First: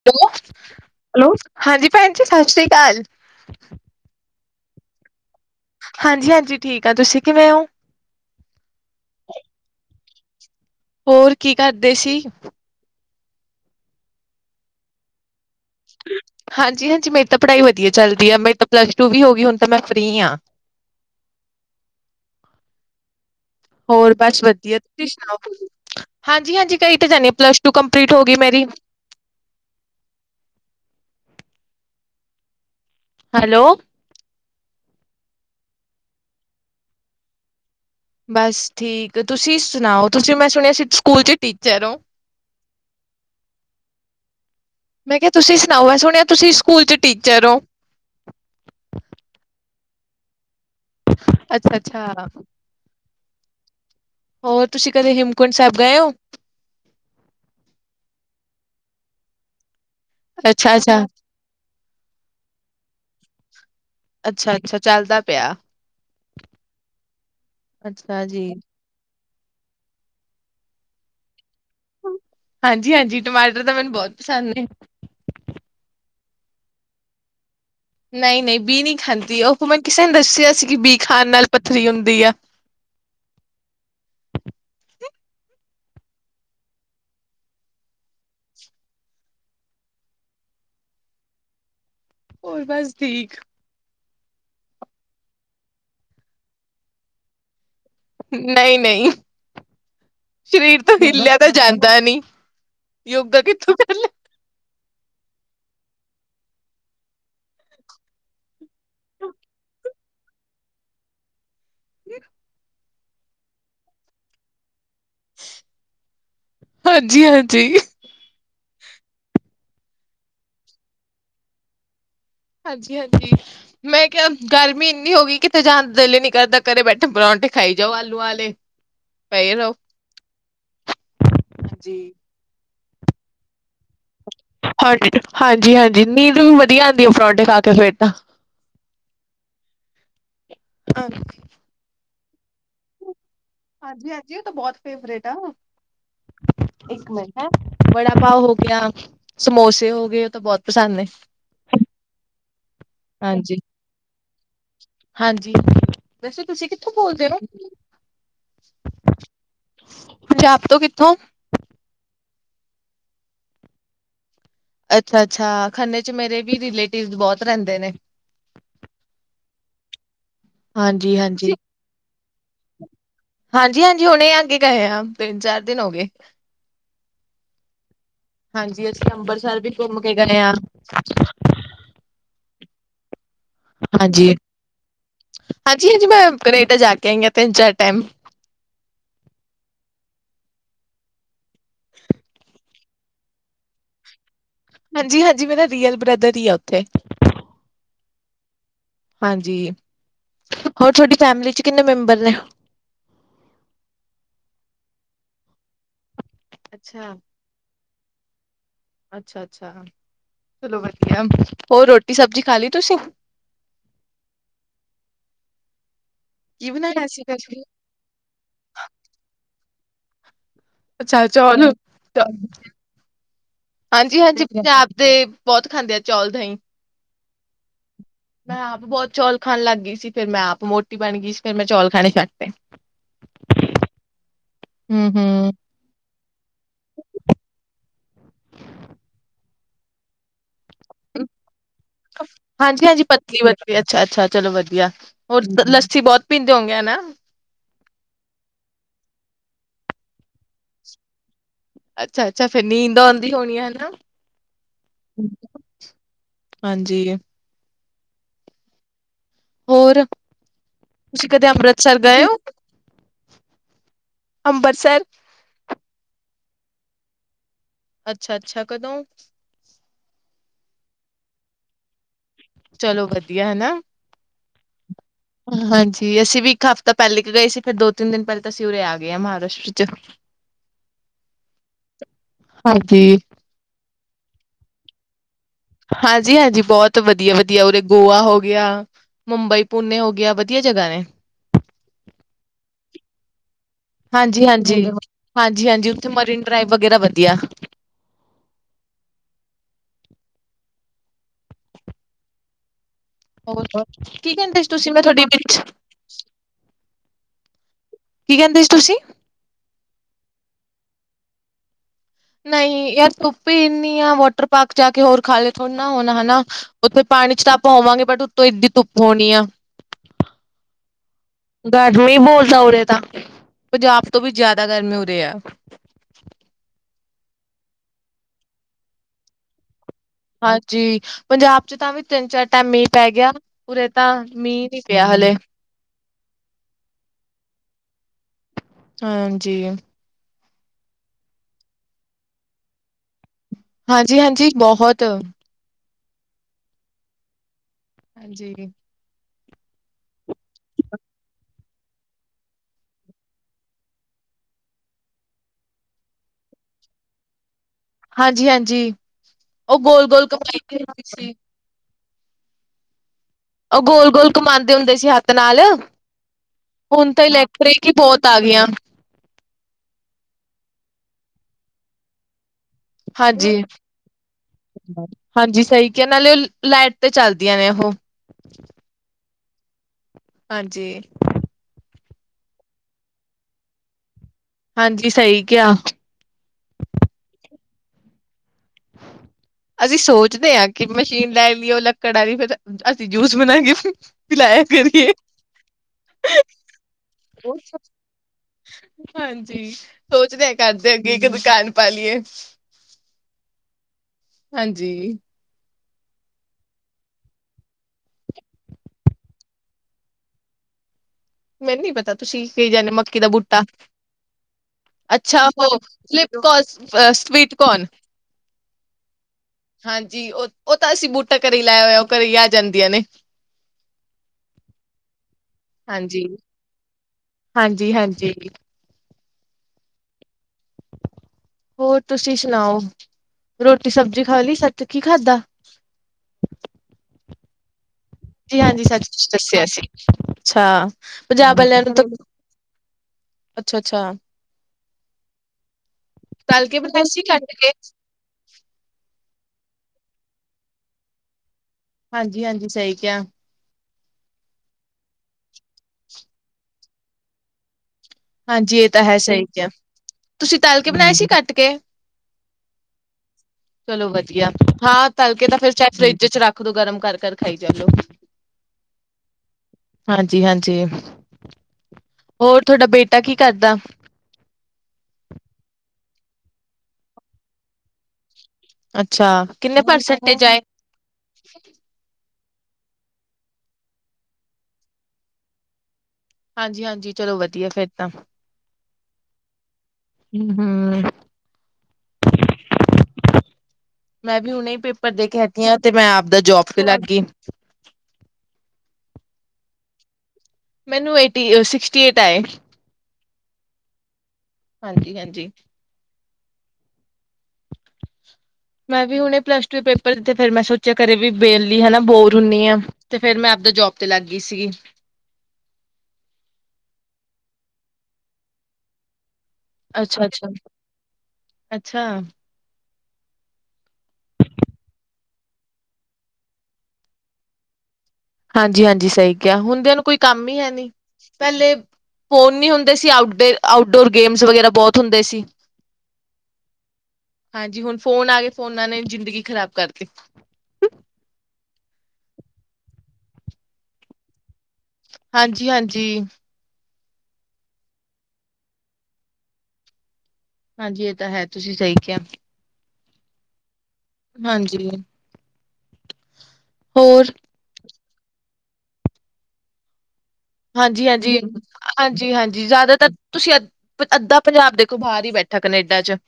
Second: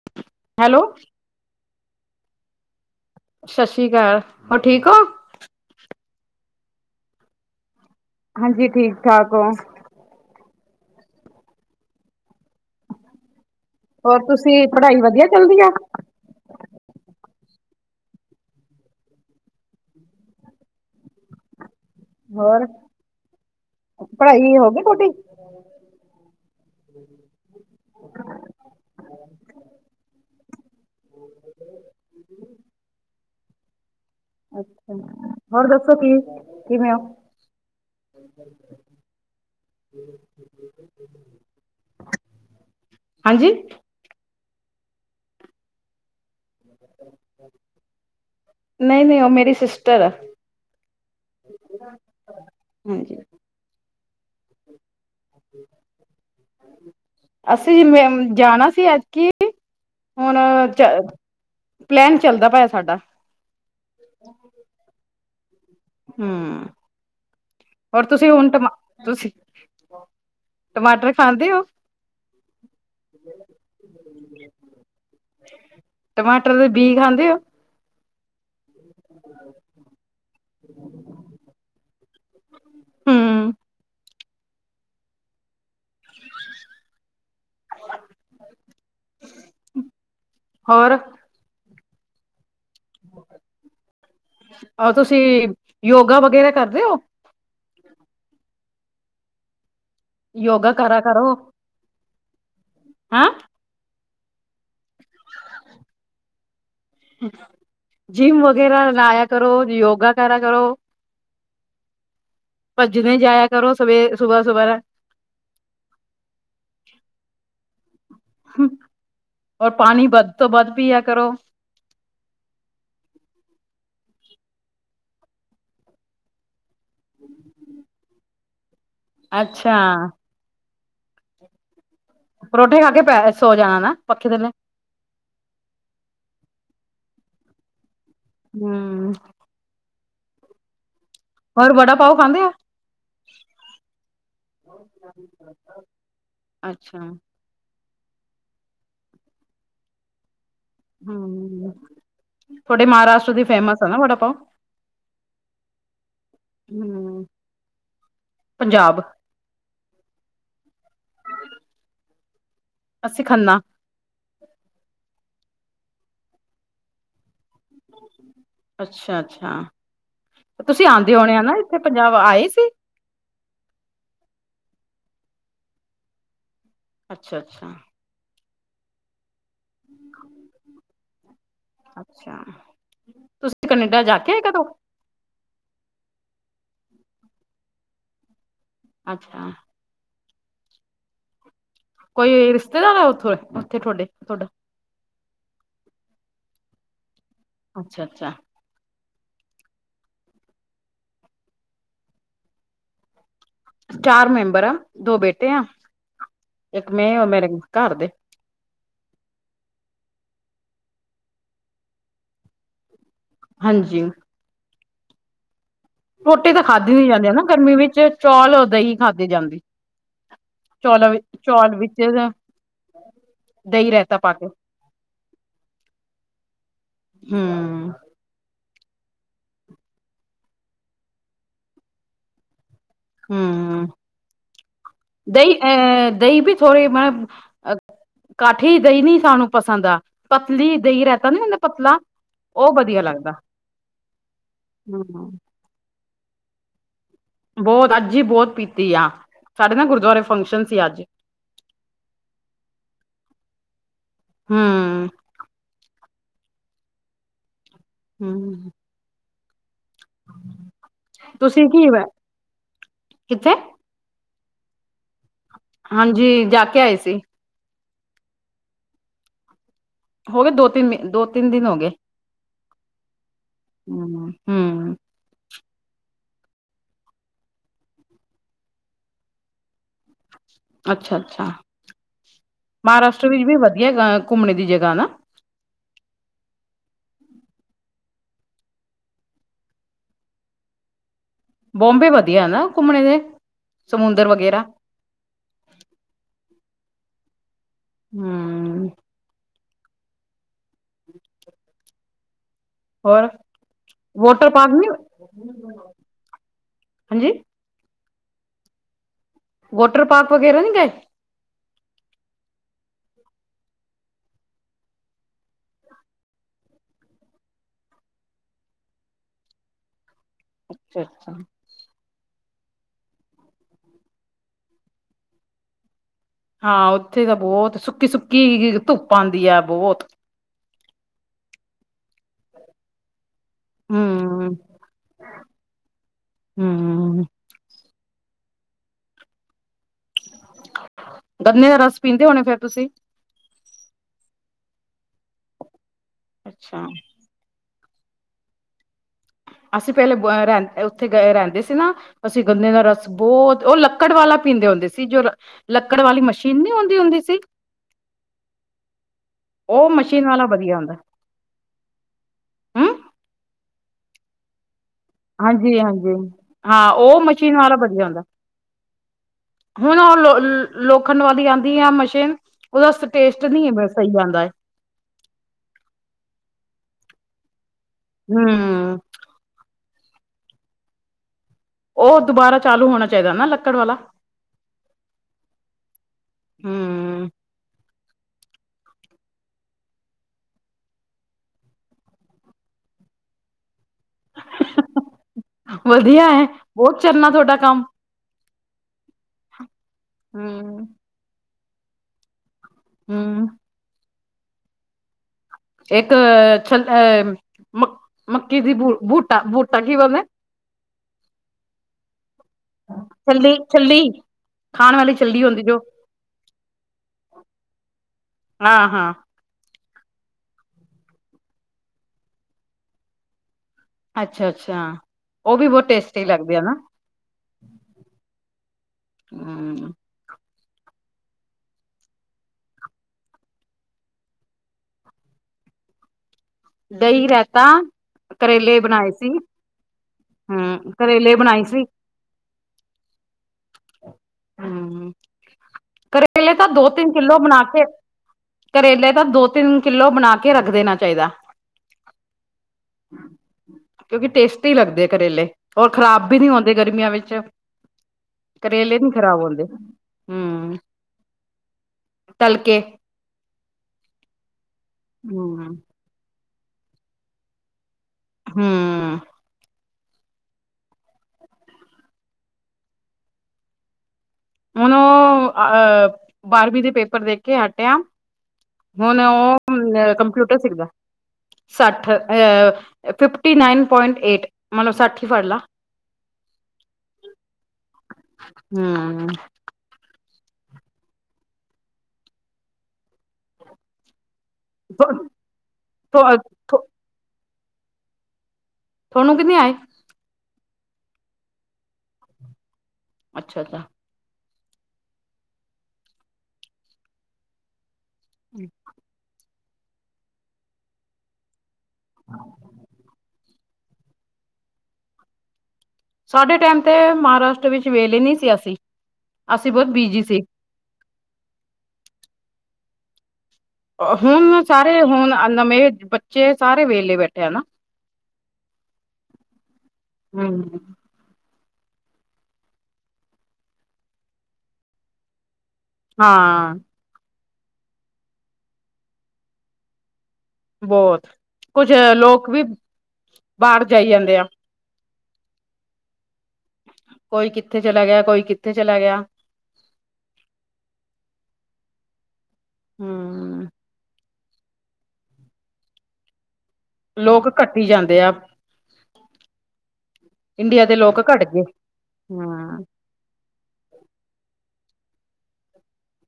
ਲੋ hello. Hello, ਹਾਂਜੀ ਭੈਨ ਜੀ, ਸਸ਼੍ਰੀ ਕਾਲ। ਸ਼ਸ਼੍ਰੀ ਕਾਲ, ਹੋਰ ਠੀਕ ਹੋਂ? ਹਾਂਜੀ- ਹਾਂਜੀ ਠੀਕ ਆ। ਤੁਸੀਂ ਕਿਵੇਂ ਓ? ਹਾਂਜੀ ਠੀਕ ਠਾਕ ਓ। ਹੋਰ ਕੀ ਕਰਦੇ ਸੀ। ਹੋਰ ਤੁਸੀਂ ਪੜ੍ਹਾਈ ਵਧੀਆ ਚੱਲਦੀ ਆ। ਹਾਂਜੀ ਹਾਂਜੀ ਮੇਰੀ ਤਾਂ ਪੜ੍ਹਾਈ ਵਧੀਆ ਚੱਲਦੀ ਆ। ਮੇਰੀ ਤਾਂ ਪਲੱਸ ਟੂ ਵੀ ਹੋ ਗਈ ਹੁਣ ਤਾਂ ਮੈਂ ਫ੍ਰੀ ਆਂ। ਹੋਰ ਹੋਰ ਬਸ ਪੜ੍ਹਾਈ ਹੋ ਵਧੀਆ। ਗਈ ਤੁਸੀਂ ਤੁਹਾਡੀ ਸੁਣਾਓ ਹਾਂਜੀ ਹਾਂਜੀ ਕ‌ਈ ਤਾਂ ਜਾਣੀ ਪਲੱਸ ਟੂ ਕੰਪਲੀਟ ਹੋ ਗਈ ਮੇਰੀ। ਹੈਲੋ ਹੋਰ ਦੱਸੋ- ਕੀ ਕਿਵੇਂ ਓ। ਬਸ ਠੀਕ, ਤੁਸੀਂ ਸੁਣਾਓ ਤੁਸੀਂ ਮੈਂ ਸੁਣਿਆ ਸੀ ਸਕੂਲ 'ਚ ਟੀਚਰ ਓ। ਹਾਂਜੀ ਮੈਂ ਕੇਆ ਤੁਸੀਂ ਸੁਣਾਓ, ਮੈਂ ਸੁਣਿਆ ਤੁਸੀਂ ਸਕੂਲ 'ਚ ਟੀਚਰ ਓ। ਨਈ, ਨਈ ਓ ਮੇਰੀ ਸਿਸਟਰ ਆ। ਅੱਛਾ- ਅੱਛਾ। ਹਾਂਜੀ। ਹੋਰ ਤੁਸੀਂ ਕਦੇ ਹੇਮਕੁੰਟ ਸਾਏਬ ਗਏ ਓ? ਅਸੀਂ, ਮੈ ਜਾਣਾ ਸੀ ਐਤਕੀਂ। ਹੁਣ ਅੱਛਾ 'ਚ ਅੱਛਾ। ਪਲੈਨ ਚੱਲਦਾ ਪਿਆ ਸਾਡਾ। ਅੱਛਾ -ਅੱਛਾ ਚੱਲਦਾ ਪਿਆ। ਹੂੰ--ਹੋਰ ਅੱਛਾ ਤੁਸੀਂ ਜੀ ਹੁਣ ਟਮਾ ਤੁਸੀਂ -ਟਮਾਟਰ ਖਾਂਦੇ ਓ? ਹਾਂਜੀ -ਹਾਂਜੀ ਟਮਾਟਰ ਤਾਂ ਮੈਨੂੰ ਬੋਤ ਪਸੰਦ ਨੇ। ਟਮਾਟਰ ਦੇ ਬੀ ਖਾਂਦੇ ਓ? ਨਈ -ਨ‌ਈ ਬੀ ਨੀ ਖਾਂਦੀ, ਓ ਕੂ ਮੈ ਕਿਸੇ ਨੇ ਦੱਸਿਆ ਸੀ ਕੀ, ਬੀ ਖਾਣ ਨਾਲ ਪਥਰੀ ਹੁੰਦੀ ਆ। ਹੂੰ ਹੋਰ ਹੋਰ ਬਸ ਠੀਕ। ਓ ਤੁਸੀਂ ਯੋਗਾ ਵਗੈਰਾ ਕਰਦੇ ਓ। ਨਈ -ਨਈ ਯੋਗਾ ਸਰੀਰ ਤੋਂ ਕਰਾ ਹਿਲੇਆ ਕਰੋ ਤਾਂ ਜਾਂਦਾ ਨੀ। ਯੋਗਾ ਕਿਥੋਂ ਕਰ ਲਿਆ ਜਿਮ ਵਗੈਰਾ ਲਾਇਆ ਕਰੋ, ਯੋਗਾ ਕਰਾ ਕਰੋ। ਭੱਜਦੇ ਜਾਏਆ ਕਰੋ ਸਵੇਰ ਸੁਬਾ ਸਵੇਰੇ। ਹਾਂਜੀ -ਹਾਂਜੀ। ਹੁ, ਔਰ ਪਾਣੀ ਵੱਧ ਤੋਂ ਵੱਧ ਪੀਆ ਕਰੋ। ਹਾਂਜੀ -ਹਾਂਜੀ ਮੈਂ ਕੇਆ ਗਰਮੀ ਏਨੀ ਹੋਗੀ, ਕਿਤੇ ਜਾਣ ਨੂੰ ਦਿਲ ਈ ਨੀ ਕਰਦਾ। ਘਰੇ ਬੈਠੇ ਪਰੌਂਠੇ ਖਾਈ ਜਾਓ ਆਲੂਆਂ ਆਲੇ। ਪਏ ਰਹੋ। ਅੱਛਾ ਹਾਂਜੀ। ਪਰੋਠੇ ਖਾ ਕੇ ਪੈ ਸੋ ਜਾਣਾ ਨਾ ਪੱਖੇ ਥੱਲੇ। ਹਾਂਜੀ- ਹਾਂਜੀ, ਹਾਂਜੀ ਨੀਂਦ ਵੀ ਵੱਧੀਆ ਆਂਦੀ ਆ, ਪਰੋਂਡੇ ਖਾ ਕੇ ਫੇਰ ਤਾਂ। ਹੂੰ ਹਾਂਜੀ। ਔਰ ਵੜਾ ਪਾਓ ਖਾਂਦੇ ਓ। ਹਾਂਜੀ -ਹਾਂਜੀ ਓ ਤਾਂ ਬੋਤ ਫੇਵਰੇਟ ਆ, ਅੱਛਾ ਇੱਕ ਮਿੰਟ- ਹਾ ਵੜਾ-ਪਾਓ ਹੋ ਗੇਆ, ਸਮੋਸੇ ਹੋ ਗਏ, ਓ ਤਾਂ ਬੋਤ ਹਾਂ ਤੋਡੇ ਮਹਾਰਾਸ਼ਟਰ ਦੀ ਹਾਂਜੀ, ਫੇਮਸ ਆ ਨਾ-ਵੜਾ ਪਾਓ? ਹਾਂਜੀ, ਵੈਸੇ ਤੁਸੀਂ ਕਿੱਥੋਂ ਹੂੰ ਬੋਲਦੇ ਓ? ਪੰਜਾਬ ਪੰਜਾਬ ਤੋਂ ਕਿੱਥੋਂ? ਅਸੀਂ ਖੰਨਾ ਅੱਛਾ-ਅੱਛਾ ਖੰਨੇ ਚ ਮੇਰੇ ਵੀ ਰੀਲੇਟੀਵਜ ਬਹੁਤ ਰਹਿੰਦੇ ਨੇ। ਅੱਛਾ-ਅੱਛਾ, ਤੁਸੀਂ ਆਂਦੇ ਹਾਂਜੀ, ਹੋਣੇ ਆ ਨਾ ਏਥੇ ਪੰਜਾਬ ਆਏ ਸੀ? ਹਾਂਜੀ-ਹਾਂਜੀ, ਹੁਣੇ ‌ਈ ਆ ਕੇ ਗਏ ਆ। ਤਿੰਨ-ਚਾਰ ਦਿਨ ਹੋ ਗੇ। ਅੱਛਾ-ਅੱਛਾ। ਹਾਂਜੀ, ਅਸੀਂ ਅੰਬਰਸਰ ਵੀ ਘੁੰਮ ਕੇ ਗ‌ਏ ਆ। ਅੱਛਾ ਤੁਸ ਹਾਂਜੀ, ਹਾਂਜੀ-ਹਾਂਜੀ ਮੈਂ ਕਨੇਡਾ ਜਾ ਕੇ ਆਈ ਆ ਤਿੰਨ-ਚਾਰ ਟੈਮ। ਅੱਛਾ। ਕੋਈ ਰਿਸ਼ਤੇਦਾਰ ਐ ਓਥੋ ਓਥੇ ਥੋਡੇ, ਥੋਡਾ? ਹਾਂਜੀ-ਹਾਂਜੀ ਮੇਰਾ ਰੀਅਲ ਬ੍ਰਦਰ ਹੀ ਆ ਓਥੇ। ਅੱਛਾ-ਅੱਛਾ। ਹਾਂਜੀ, ਹੋਰ ਥੋਡੀ ਫੈਮਿਲੀ ਚ ਕਿੰਨੇ ਮੈਂਬਰ ਨੇ? ਚਾਰ ਮੈਂਬਰ ਆ ਦੋ ਬੇਟੇ ਆ, ਇੱਕ ਮੈਂ ਅੱਛਾ, ਹੋਰ ਮੇਰੇ ਘਰ ਦੇ। ਅੱਛਾ-ਅੱਛਾ। ਚਲੋ ਵਧੀਆ, ਹੋਰ ਰੋਟੀ ਸਬਜ਼ੀ ਖਾ ਲਈ ਤੁਸੀਂ? ਹਾਂਜੀ। ਰੋਟੀ ਤਾਂ ਕੀ ਖਾਦੀ ਬਣਾਇਆ ਨੀ ਸੀ? ਜਾਂਦੀ ਆ ਨਾ ਗਰਮੀ ਵਿੱਚ ਚੌਲ ਔਰ ਦਹੀਂ ਖਾਦੀ ਜਾਂਦੀ। ਚੌਲਾਂ ਵਿੱਚ ਅੱਛਾ ਚੋਲ, ਚੌਲ ਵਿੱਚ ਚੋ- ਦਹੀਂ ਰਾਇਤਾ ਪਾ ਹਾਂਜੀ-ਹਾਂਜੀ ਕੇ ਪੰਜਾਬ ਦੇ ਬਹੁਤ ਖਾਦੇ ਆ ਚੌਲ-ਦਹੀਂ। ਹੂੰ। ਮੈਂ ਆਪ ਬਹੁਤ ਚੌਲ ਖਾਣ ਲੱਗ ਗਈ ਸੀ ਫੇਰ ਮੈਂ ਆਪ ਮੋਟੀ ਬਣ ਗਈ ਸੀ ਫੇਰ ਮੈਂ ਚੌਲ ਖਾਣੇ ਛੱਡ ਤੇ। ਹੂੰ, ਹੂੰ-ਹੂੰ। ਦਈ- ਅਹ ਦਹੀਂ ਵੀ ਥੋੜੀ ਮਤਲਬ ਅ ਕਾਠੀ ਦਹੀਂ ਨੀ ਸਾਨੂੰ ਪਸੰਦ ਆ। ਪਤਲੀ ਦਹੀਂ ਰਾਇਤਾ ਨੀ ਹੁੰਦਾ ਪਤਲਾ। ਉਹ ਹਾਂਜੀ-ਹਾਂਜੀ ਵਧੀਆ ਲੱਗਦਾ ਪਤਲੀ ਵਧੀਆ ਅੱਛਾ-ਅੱਛਾ ਚਲੋ ਵਧੀਆ ਹੂੰ ਹੋਰ ਲੱਸੀ ਬਹੁਤ ਪੀਂਦੇ ਹੋਓਗੇ, ਹਨਾ। ਬਹੁਤ ਅੱਜ ਹੀ ਬਹੁਤ ਪੀਤੀ ਆ, ਸਾਡੇ ਨਾ ਗੁਰਦੁਆਰੇ ਫੰਕਸ਼ਨ ਸੀ ਅੱਜ। ਅੱਛਾ-ਅੱਛਾ ਫੇਰ ਨੀਂਦ ਆਉਂਦੀ ਹੋਣੀ ਆ, ਹਨਾ। ਹੂੰ ਹਾਂਜੀ। ਹੂੰ। ਹੋਰ, ਤੁਸੀਂ ਕਦੇ ਤੁਸੀਂ ਕੀ ਅੰਮ੍ਰਿਤਸਰ ਗਏ ਓ? ਕਿੱਥੇ ਅੰਬਰਸਰ ਹਾਂਜੀ ਜਾ ਕੇ ਆਏ ਸੀ। ਅੱਛਾ-ਅੱਛਾ, ਕਦੋਂ? ਹੋ ਗੇ ਦੋ-ਤਿੰਨ ਮੀ ਦੋ-ਤਿੰਨ ਦਿਨ ਹੋ ਗੇ। ਚਲੋ ਵਧੀਆ, ਹੈਨਾ? ਹੂੰ ਹੂੰ ਹਾਂਜੀ ਅਸੀਂ ਵੀ ਇੱਕ ਹਫ਼ਤਾ ਪਹਿਲੇ ਕੇ ਗਏ ਸੀ ਫੇਰ ਦੋ-ਤਿੰਨ ਦਿਨ ਪਹਿਲੇ ਤਾਂ ਅਸੀਂ ਓਰੇ ਆ ਗਏ ਆ ਮਹਾਰਾਸ਼ਟਰ ਚ। [inaudible] ਅੱਛਾ-ਅੱਛਾ, ਹਾਂਜੀ। ਮਹਾਰਾਸ਼ਟਰ ਵਿੱਚ ਵੀ ਵਧੀਆ ਘੁੰਮਣੇ ਦੀ ਜਗਾ ਨਾ? ਹਾਂਜੀ-ਹਾਂਜੀ ਬਹੁਤ ਵਧੀਆ-ਵਧੀਆ ਓਰੇ ਗੋਆ ਹੋ ਗਿਆ। ਮੁੰਬਈ, ਪੂਨੇ ਹੋ ਗਿਆ ਵਧੀਆ ਜਗ੍ਹਾ ਨੇ। ਬੋਮਬੇ ਵਧੀਐ ਨਾ ਘੁੰਮਣੇ ਦੇ ਸਮੁੰਦਰ ਵਗੈਰਾ ਹਾਂਜੀ-ਹਾਂਜੀ, ਹਾਂਜੀ-ਹਾਂਜੀ ਓਥੇ ਮਰੀਨ ਡਰਾਈਵ ਵਗੈਰਾ ਵਧੀਆ। ਹੂੰ। ਹਮ। ਹੋਰ, ਕੀ ਵੋਟਰ ਕਹਿੰਦੇ ਪਾਰਕ ਨੀ ਤੁਸੀਂ ਮੈਂ ਥੋਡੀ ਬੀਚ ਹਾਂਜੀ ਕੀ ਕਹਿੰਦੇ ਸੀ ਤੁਸੀ? ਵੋਟਰ ਪਾਰਕ ਵਗੈਰਾ ਨੀ ਗਏ? ਨਹੀਂ, ਯਾਰ ਧੁੱਪ ਹੀ ਇੰਨੀ ਆ, ਵਾਟਰ ਪਾਰਕ ਜਾਕੇ ਹੋਰ ਖਾਲੇ ਥੋੜੇ ਨਾ ਹੋਣਾ, ਹਨਾ। ਉੱਥੇ ਪਾਣੀ'ਚ ਤਾਂ ਆਪਾਂ ਹੋਵਾਂਗੇ, ਬਟ ਉਤੋ ਏਡੀ ਧੁੱਪ ਹੋਣੀ ਆ। ਅੱਛਾ-ਅੱਛਾ। ਗਰਮੀ ਬਹੁਤ ਆ ਉਰੇ ਤਾਂ, ਪੰਜਾਬ ਤੋਂ ਵੀ ਜ਼ਿਆਦਾ ਗਰਮੀ ਉਰੇ ਆ। ਹਾਂ, ਉੱਥੇ ਤਾਂ ਬਹੁਤ, ਸੁੱਕੀ-ਸੁੱਕੀ ਜੀ ਧੁੱਪ ਆਂਦੀ ਆ, ਬਹੁਤ। ਹਾਂਜੀ। ਪੰਜਾਬ'ਚ ਤਾਂ ਵੀ ਤਿੰਨ-ਚਾਰ ਟਾਈਮ ਮੀਂਹ ਪੈ ਗਿਆ, ਉਰੇ ਤਾਂ, ਹੂੰ ਮੀਂਹ ਨਹੀਂ ਪਿਆ ਹਲੇ। ਹੂੰ। ਹਾਂਜੀ। ਗੰਨੇ ਦਾ ਰਸ ਪੀਂਦੇ ਹੋਣੇ, ਫਿਰ ਤੁਸੀ? ਹਾਂਜੀ-ਹਾਂਜੀ, ਬਹੁਤ। ਅੱਛਾ। ਹਾਂਜੀ। ਅਸੀਂ ਪਹਿਲੇ ਰਹਿੰ, ਉੱਥੇ ਰਹਿੰਦੇ ਸੀ ਨਾ ਅਸੀਂ ਗੰਨੇ ਦਾ ਰਸ ਬਹੁਤ, ਉਹ ਲੱਕੜ ਵਾਲਾ ਪੀਂਦੇ ਹੁੰਦੇ ਸੀ, ਜੋ ਲੱਕੜ ਵਾਲੀ ਮਸ਼ੀਨ ਨਹੀਂ ਹੰਦੀ, ਹੁੰਦੀ ਸੀ। ਹਾਂਜੀ-ਹਾਂਜੀ, ਉਹ ਗੋਲ-ਗੋਲ ਮਸ਼ੀਨ ਵਾਲਾ ਵਧੀਆ ਘਮਾਈ ਹੁੰ ਹੁੰਦਾ ਸੀ। ਹਮ ਉਹ ਗੋਲ-ਗੋਲ ਘੁੰਮਾਂਦੇ ਹੁੰਦੇ ਸੀ, ਹੱਥ ਨਾਲ, ਹਾਂਜੀ ਹਾਂਜੀ ਹਾਂ ਹੁਣ ਉਹ ਤੇ ਮਸ਼ੀਨ ਵਾਲਾ ਇਲੈਕਟ੍ਰਿਕ ਹੀ ਵਧੀਆ ਹੁੰਦਾ ਬਹੁਤ ਆਗੀਆਂ। ਹੁਣ, ਉਹ ਲੋ, ਲੋਖੰਡ ਵਾਲੀ ਆਂਦੀ ਆ ਮਸ਼ੀਨ, ਉਹਦਾ ਟੇਸਟ ਹਾਂਜੀ, ਨੀ ਹੈ ਸਹੀ ਆਂਦਾ। ਹਾਂਜੀ ਸਹੀ ਕਿਆ, ਨਾਲੇ ਉਹ, ਲਾਈਟ ਤੇ ਚਲਦੀਆਂ ਨੇ ਉਹ। ਹੂੰ। ਹਾਂਜੀ। ਉਹ ਦੁਬਾਰਾ ਚਾਲੂ ਹੋਣਾ ਚਾਹੀਦਾ ਨਾ ਲੱਕੜ ਵਾਲਾ। ਹਾਂਜੀ, ਸਹੀ ਕਿਆ। ਹਮ [inaudible] ਅਸੀਂ ਸੋਚਦੇ ਆਂ ਕਿ ਮਸ਼ੀਨ ਲੈਲੀਏ ਓ ਲੱਕੜ ਆਲੀ ਫਿਰ, ਅਸੀਂ ਜੂਸ ਬਣਾਕੇ ਪਿਲਾਇਆ ਕਰੀਏ। ਵਧੀਆ ਹੈ ਬਹੁਤ ਚਰਨਾ ਤੁਹਾਡਾ ਕੰਮ ਹਾਂਜੀ, ਸੋਚਦੇ ਆਂ, ਘਰ ਹਮ ਦੇ ਅੱਗੇ ਇੱਕ ਦੁਕਾਨ ਪਾਲੀਏ। ਹੂੰ। ਹਾਂਜੀ। ਇੱਕ, ਅ, ਮੱਕੀ ਦੀ ਬ ਭੁਟਾ, ਭੁਟਾ ਕੀ ਬੋਲਦੇ? ਮੈਨੂੰ ਨੀ ਪਤਾ ਤੁਸੀਂ ਕੀ ਕਹਿੰਦੇ, ਮੱਕੀ ਦਾ ਛੱਲੀ ਬੂਟਾ। ਛੱਲੀ ਖਾਣ ਵਾਲੀ ਅੱਛਾ ਛੱਲੀ ਹੁੰਦੀ ਓਹ, ਜੋ ਫਲਿਪਕੋਸ, ਸਵੀਟ ਕੋਨ। ਹਾ-ਹਾ। ਹਾਂਜੀ, ਉਹ ਉਹ ਤਾ ਅਸੀਂ ਬੂਟਾ ਘਰੇ ਈ ਲਾਇਆ ਹੋਇਆ, ਉਹ ਘਰੇ ਈ ਆ ਜਾਂਦੀਆਂ ਨੇ। ਅੱਛਾ-ਅੱਛਾ, ਉਹ ਵੀ ਬਹੁਤ ਟੇਸਟੀ ਲੱਗਦੇ ਆ ਨਾ। ਹਾਂਜੀ-ਹਾਂਜੀ। ਹੂੰ। ਹੋਰ ਤੁਸੀਂ ਸੁਣਾਓ, ਰੋਟੀ-ਸਬਜ਼ੀ ਖਾਲੀ, ਸੱਚ ਕੀ ਖਾਧਾ? ਦਹੀਂ ਰੈਤਾ ਜੀ, ਹਾਂਜੀ, ਸੱਚ ਤੁਸੀ ਦੱਸਿਆ ਸੀ, ਅੱਛਾ, ਹੂੰ ਕਰੇਲੇ ਪੰਜਾਬ ਬਣਾਈ ਵਾਲਿਆਂ ਸੀ ਨੂੰ ਤਾ ਅੱਛਾ-ਅੱਛਾ। ਹੂੰ ਕਰੇਲੇ ਤਾਂ ਦੋ ਤਿੰਨ ਕਿੱਲੋ ਬਨਾ ਕੇ ਕਰੇਲੇ ਤਾਂ ਦੋ ਤਿੰਨ ਕਿੱਲੋ ਬਨਾ ਕੇ ਰੱਖ ਦੇਨਾ ਚਾਈਦਾ। ਹਾਂਜੀ-ਹਾਂਜੀ ਸਈ ਕਿਆ। ਕਿਓਂਕਿ ਟੇਸਟੀ ਲੱਗਦੇ ਆ ਕਰੇਲੇ ਔਰ ਖਰਾਬ ਵੀ ਨੀ ਹੁੰਦੇ ਗਰਮੀਆਂ ਵਿੱਚ। ਹਾਂਜੀ ਇਹ ਕਰੇਲੇ ਤਾਂ ਨੀ ਹੈ ਖ਼ਰਾਬ ਸਹੀ ਹੁੰਦੇ ਕਿਹਾ ਤੁਸੀਂ ਹੂੰ, ਤਲ ਕੇ ਬਣਾਏ ਸੀ ਕੱਟ ਕੇ ਤਲਕੇ ਚਲੋ ਵਦੀਆ ਹਾਂ ਤਲਕੇ ਤਾਂ ਫੇਰ ਹੂੰ ਚਾਏ ਫਰਿੱਜ ਚ ਰੱਖ ਦੋ ਗਰਮ ਕਰ-ਕਰ ਖਾਈ ਚਲੋ। ਹੂੰ। ਹਾਂਜੀ-ਹਾਂਜੀ। ਹੋਰ ਥੋਡਾ ਬੇਟਾ ਕੀ ਕਰਦਾ। ਹੁਨ ਓ ਅ ਬਾਰਵੀਂ ਦੇ ਪੇਪਰ ਦੇ ਕੇ ਹੱਟੇਆ। ਹੁਨ ਅੱਛਾ, ਓ ਕਿੰਨੇ ਪਰਸੈਂਟੇਜ ਕੰਪਿਊਟਰ ਆਏ? ਸਿੱਖਦਾ। ਸੱਠ ਫਿਫਟੀ ਨਾਈਨ ਪੋਇੰਟ ਏਟ ਮਤਲਬ ਸੱਠ ਈ ਫੜਲਾ। ਹਾਂਜੀ-ਹਾਂਜੀ ਚਲੋ ਵਦੀਆ ਫੇਰ ਤਾਂ। ਹੂੰ। ਹੂੰ-ਹੂੰ, ਮੈਂ ਵੀ ਹੁਨੇ ਪੇਪਰ ਦੇ ਕੇ ਹਟੀ ਆਂ ਤੇ ਮੈਂ ਆਪਦਾ ਜੋਬ ਤੇ ਤੁਹਾਨੂੰ ਲਾਗੀ। ਥੋਨੂੰ ਕਿੰਨੇ ਆਏ? ਮੈਨੂੰ ਏਟੀ ਸਿਕਸਟੀ ਏਟ ਆਏ। ਅੱਛਾ-ਅੱਛਾ। ਹਾਂਜੀ-ਹਾਂਜੀ। ਹੂੰ। ਮੈਂ ਵੀ ਹੁਨੇ ਪਲੱਸ ਟੂ ਦੇ ਪੇਪਰ ਦਿੱਤੇ ਫੇਰ ਮੈਂ ਸੋਚੇਆ ਘਰੇ ਵੀ ਵੇਲੀ ਹਨਾ ਬੋਰ ਹੁੰਨੀ ਆਂ ਤੇ ਫੇਰ ਮੈਂ ਆਪਦਾ ਜੋਬ ਤੇ ਲਾਗੀ ਸੀਗੀ। ਸਾਡੇ ਟੈਮ ਤੇ ਮਹਾਰਾਸ਼ਟਰ ਵਿੱਚ ਵੇਲੇ ਨਈਂ ਸੀ ਅਸੀਂ। ਅਸੀਂ ਬਹੁਤ ਬਿਜੀ ਸੀ ਅੱਛਾ-ਅੱਛਾ-ਅੱਛਾ। ਹੁਨ ਸਾਰੇ ਹਨਣ ਨਵੇਂ ਬੱਚੇ ਸਾਰੇ ਵੇਲੇ ਬੈਠੇ ਆ ਨਾ। ਹਾਂਜੀ-ਹਾਂਜੀ ਸਈ ਕਿਆ ਹੁਨਦਿਆਂ ਨੂੰ ਕੋਈ ਕੰਮ ਈ ਹੂੰ ਹੈਨੀ ਪੈਲੇ ਫੋਨ ਨੀ ਹੁੰਦੇ ਸੀ ਆਊਟ ਆਊਟਡੋਰ ਗੇਮਸ ਵਗੈਰਾ ਬੋਤ ਹੁੰਦੇ ਸੀ। ਹਾਂ। ਹਾਂਜੀ ਹੁਨ ਫੋਨ ਆਗੇ ਫੋਨਾਂ ਨੇ ਜ਼ਿੰਦਗੀ ਖ਼ਰਾਬ ਕਰਤੀ। ਬੋਤ ਕੁੱਝ ਲੋਕ ਵੀ ਬਾਰ ਜਾਈ ਜਾਂਦੇ ਆ। ਹਾਂਜੀ-ਹਾਂਜੀ। ਕੋਈ ਕਿੱਥੇ ਚਲਾ ਗੇਆ ਕੋਈ ਕਿੱਥੇ ਚਲਾ ਗੇਆ। ਹਾਂਜੀ ਏ ਤਾਂ ਹੈ ਤੁਸੀਂ ਸਈ ਕਿਆ। ਹੂੰ। ਹਾਂਜੀ। ਹੋਰ ਲੋਕ ਘੱਟੀ ਜਾਂਦੇ ਆ। ਇੰਡੀਆ ਦੇ ਲੋਕ ਘੱਟ ਗਏ ਹਾਂਜੀ-ਹਾਂਜੀ-ਹਾਂਜੀ-ਹਾਂਜੀ ਹੂੰ ਜਾਦਾਤਰ ਤੁਸੀਂ ਅੱ ਅੱਦਾ ਪੰਜਾਬ ਦੇਖੋ ਬਾਰ ਈ ਬੈਠਾ ਕਨੇਡਾ ਚ।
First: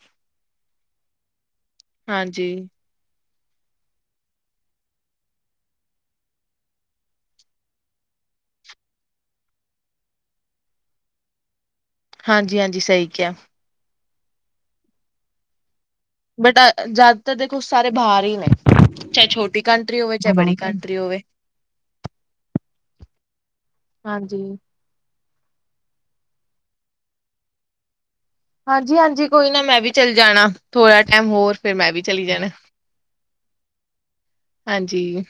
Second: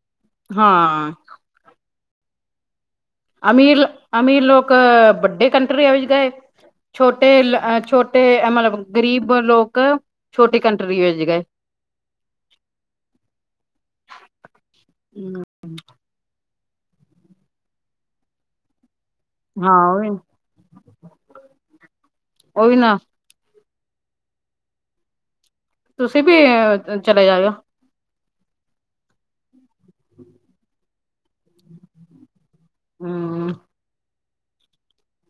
ਹਾਂ। ਹਾਂਜੀ। ਅਮੀਰ-ਅਮੀਰ ਲੋਕ ਵੱਡੇ ਕੰਟਰੀਆਂ ਵਿੱਚ ਗਏ। ਛੋਟੇ-ਛੋਟੇ ਮਤਲਬ ਗਰੀਬ ਲੋਕ ਛੋਟੀ ਕੰਟਰੀ ਵਿੱਚ ਗਏ। ਹਾਂਜੀ -ਹਾਂਜੀ ਸਹੀ ਕਿਹਾ। ਹਮ। ਬਟ ਜ਼ਿਆਦਾਤਰ ਦੇਖੋ, ਸਾਰੇ ਬਾਹਰ ਹੀ ਨੇ। ਚਾਹੇ ਛੋਟੀ ਹਾਂ ਕੰਟਰੀ ਉਹੀ ਹੋਵੇ, ਚਾਹੇ ਬੜੀ ਕੰਟਰੀ ਹੋਵੇ। ਉਹ ਵੀ ਨਾ। ਹਾਂਜੀ। ਤੁਸੀਂ ਵੀ, ਇਹ ਚਲੇ ਜਾਏ ਓ। ਹਾਂਜੀ -ਹਾਂਜੀ, ਕੋਈ ਨਾ ਮੈਂ ਵੀ ਚੱਲ ਜਾਣਾ ਥੋੜ੍ਹਾ ਟਾਈਮ ਹੋਰ ਫਿਰ ਮੈਂ ਵੀ ਚਲੀ ਜਾਣਾ। ਹਾਂ। ਹਾਂਜੀ।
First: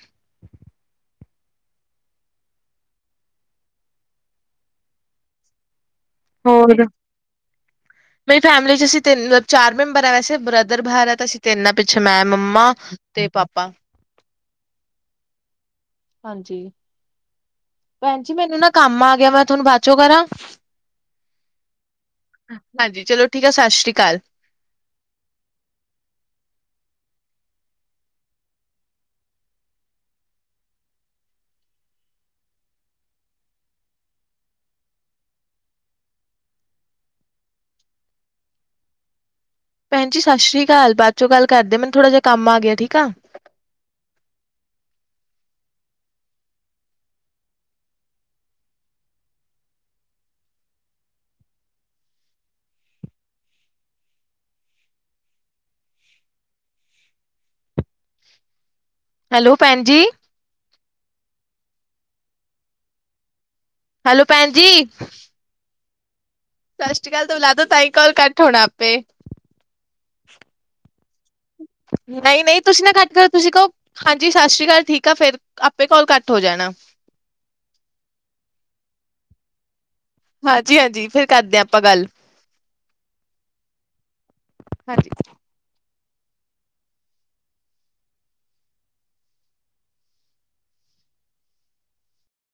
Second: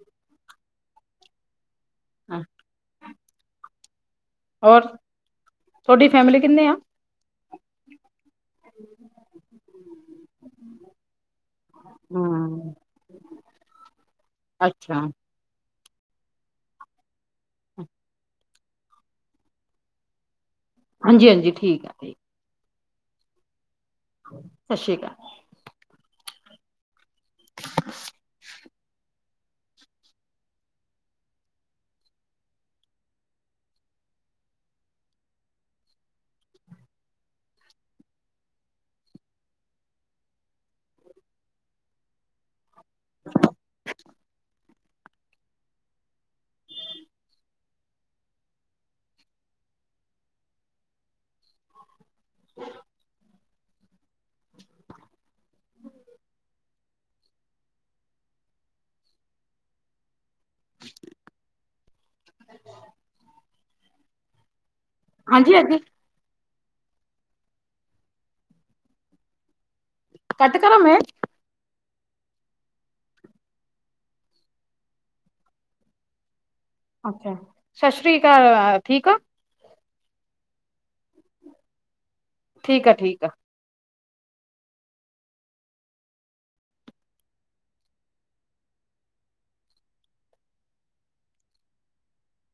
ਹਹ। ਔਰ, ਤੁਹਾਡੀ ਫੈਮਿਲੀ ਕਿੰਨੇ ਆ? ਹੋਰ ਮੇਰੀ ਫੈਮਿਲੀ ਚ, ਅਸੀਂ ਤਿੰਨ ਚਾਰ ਮੈਂਬਰ ਆ, ਵੈਸੇ ਬ੍ਰਦਰ ਬਾਹਰ ਹੈ, ਤਾਂ ਅਸੀਂ ਤਿੰਨ ਪਿੱਛੇ ਮੈਂ ਮੰਮਾ। ਹੂੰ ਤੇ ਪਾਪਾ। ਅੱਛਾ। ਹਾਂਜੀ। ਭੈਣ ਜੀ, ਮੈਨੂੰ ਨਾ ਕੰਮ ਆ ਗਿਆ, ਮੈਂ ਤੁਹਾਨੂੰ ਬਾਅਦ ਚੋ ਕਰਾਂ। ਹਾਂਜੀ -ਹਾਂਜੀ, ਠੀਕ ਆ ਠੀਕ। ਹਾਂਜੀ ਚਲੋ ਠੀਕ ਹੈ, ਸਤਿ ਸ਼੍ਰੀ ਅਕਾਲ। ਸਤਿ ਸ਼੍ਰੀ ਅਕਾਲ। ਭੈਣਜੀ, ਸਤਿ ਸ੍ਰੀ ਆਕਾਲ, ਥਾਦ ਚੋਂ ਗੱਲ ਕਰਦੇ, ਮੈਨੂੰ ਥੋੜਾ ਜਹਾ ਕੰਮ ਆ ਗਿਆ ਠੀਕ ਆ। ਹ। ਹੈਲੋ, ਭੈਣ ਜੀ। ਹੈਲੋ ਭੈਣ ਜੀ। ਹਾਂਜੀ- ਹਾਂਜੀ। ਫਸਟ ਕਾਲ ਤੋਂ ਲਾਦੋ, ਤਾਂ ਹੀ ਕਾਲ ਘੱਟ ਹੋਣਾ ਆਪੇ। ਕਟ ਕਰਾ ਮੈਂ। ਨਹੀਂ -ਨਹੀਂ, ਤੁਸੀਂ ਨਾ ਕਟ ਕਰੋ ਤੁਸੀਂ ਕਹੋ। ਹਾਂਜੀ, ਸਤਿ ਸ਼੍ਰੀ ਅਕਾਲ ਠੀਕ ਆ, ਫੇਰ ਆਪੇ ਕਾਲ ਕਟ ਹੋ ਜਾਣਾ। ਅੱਛਾ, ਸਤਿ ਸ੍ਰੀ ਅਕਾਲ ਠੀਕ ਹੋ? ਹਾਂਜੀ -ਹਾਂਜੀ, ਫਿਰ ਕਰਦੇ ਹਾਂ, ਆਪਾਂ ਗੱਲ ਠੀਕ ਆ, ਠੀਕ ਆ। ਹਾਂਜੀ।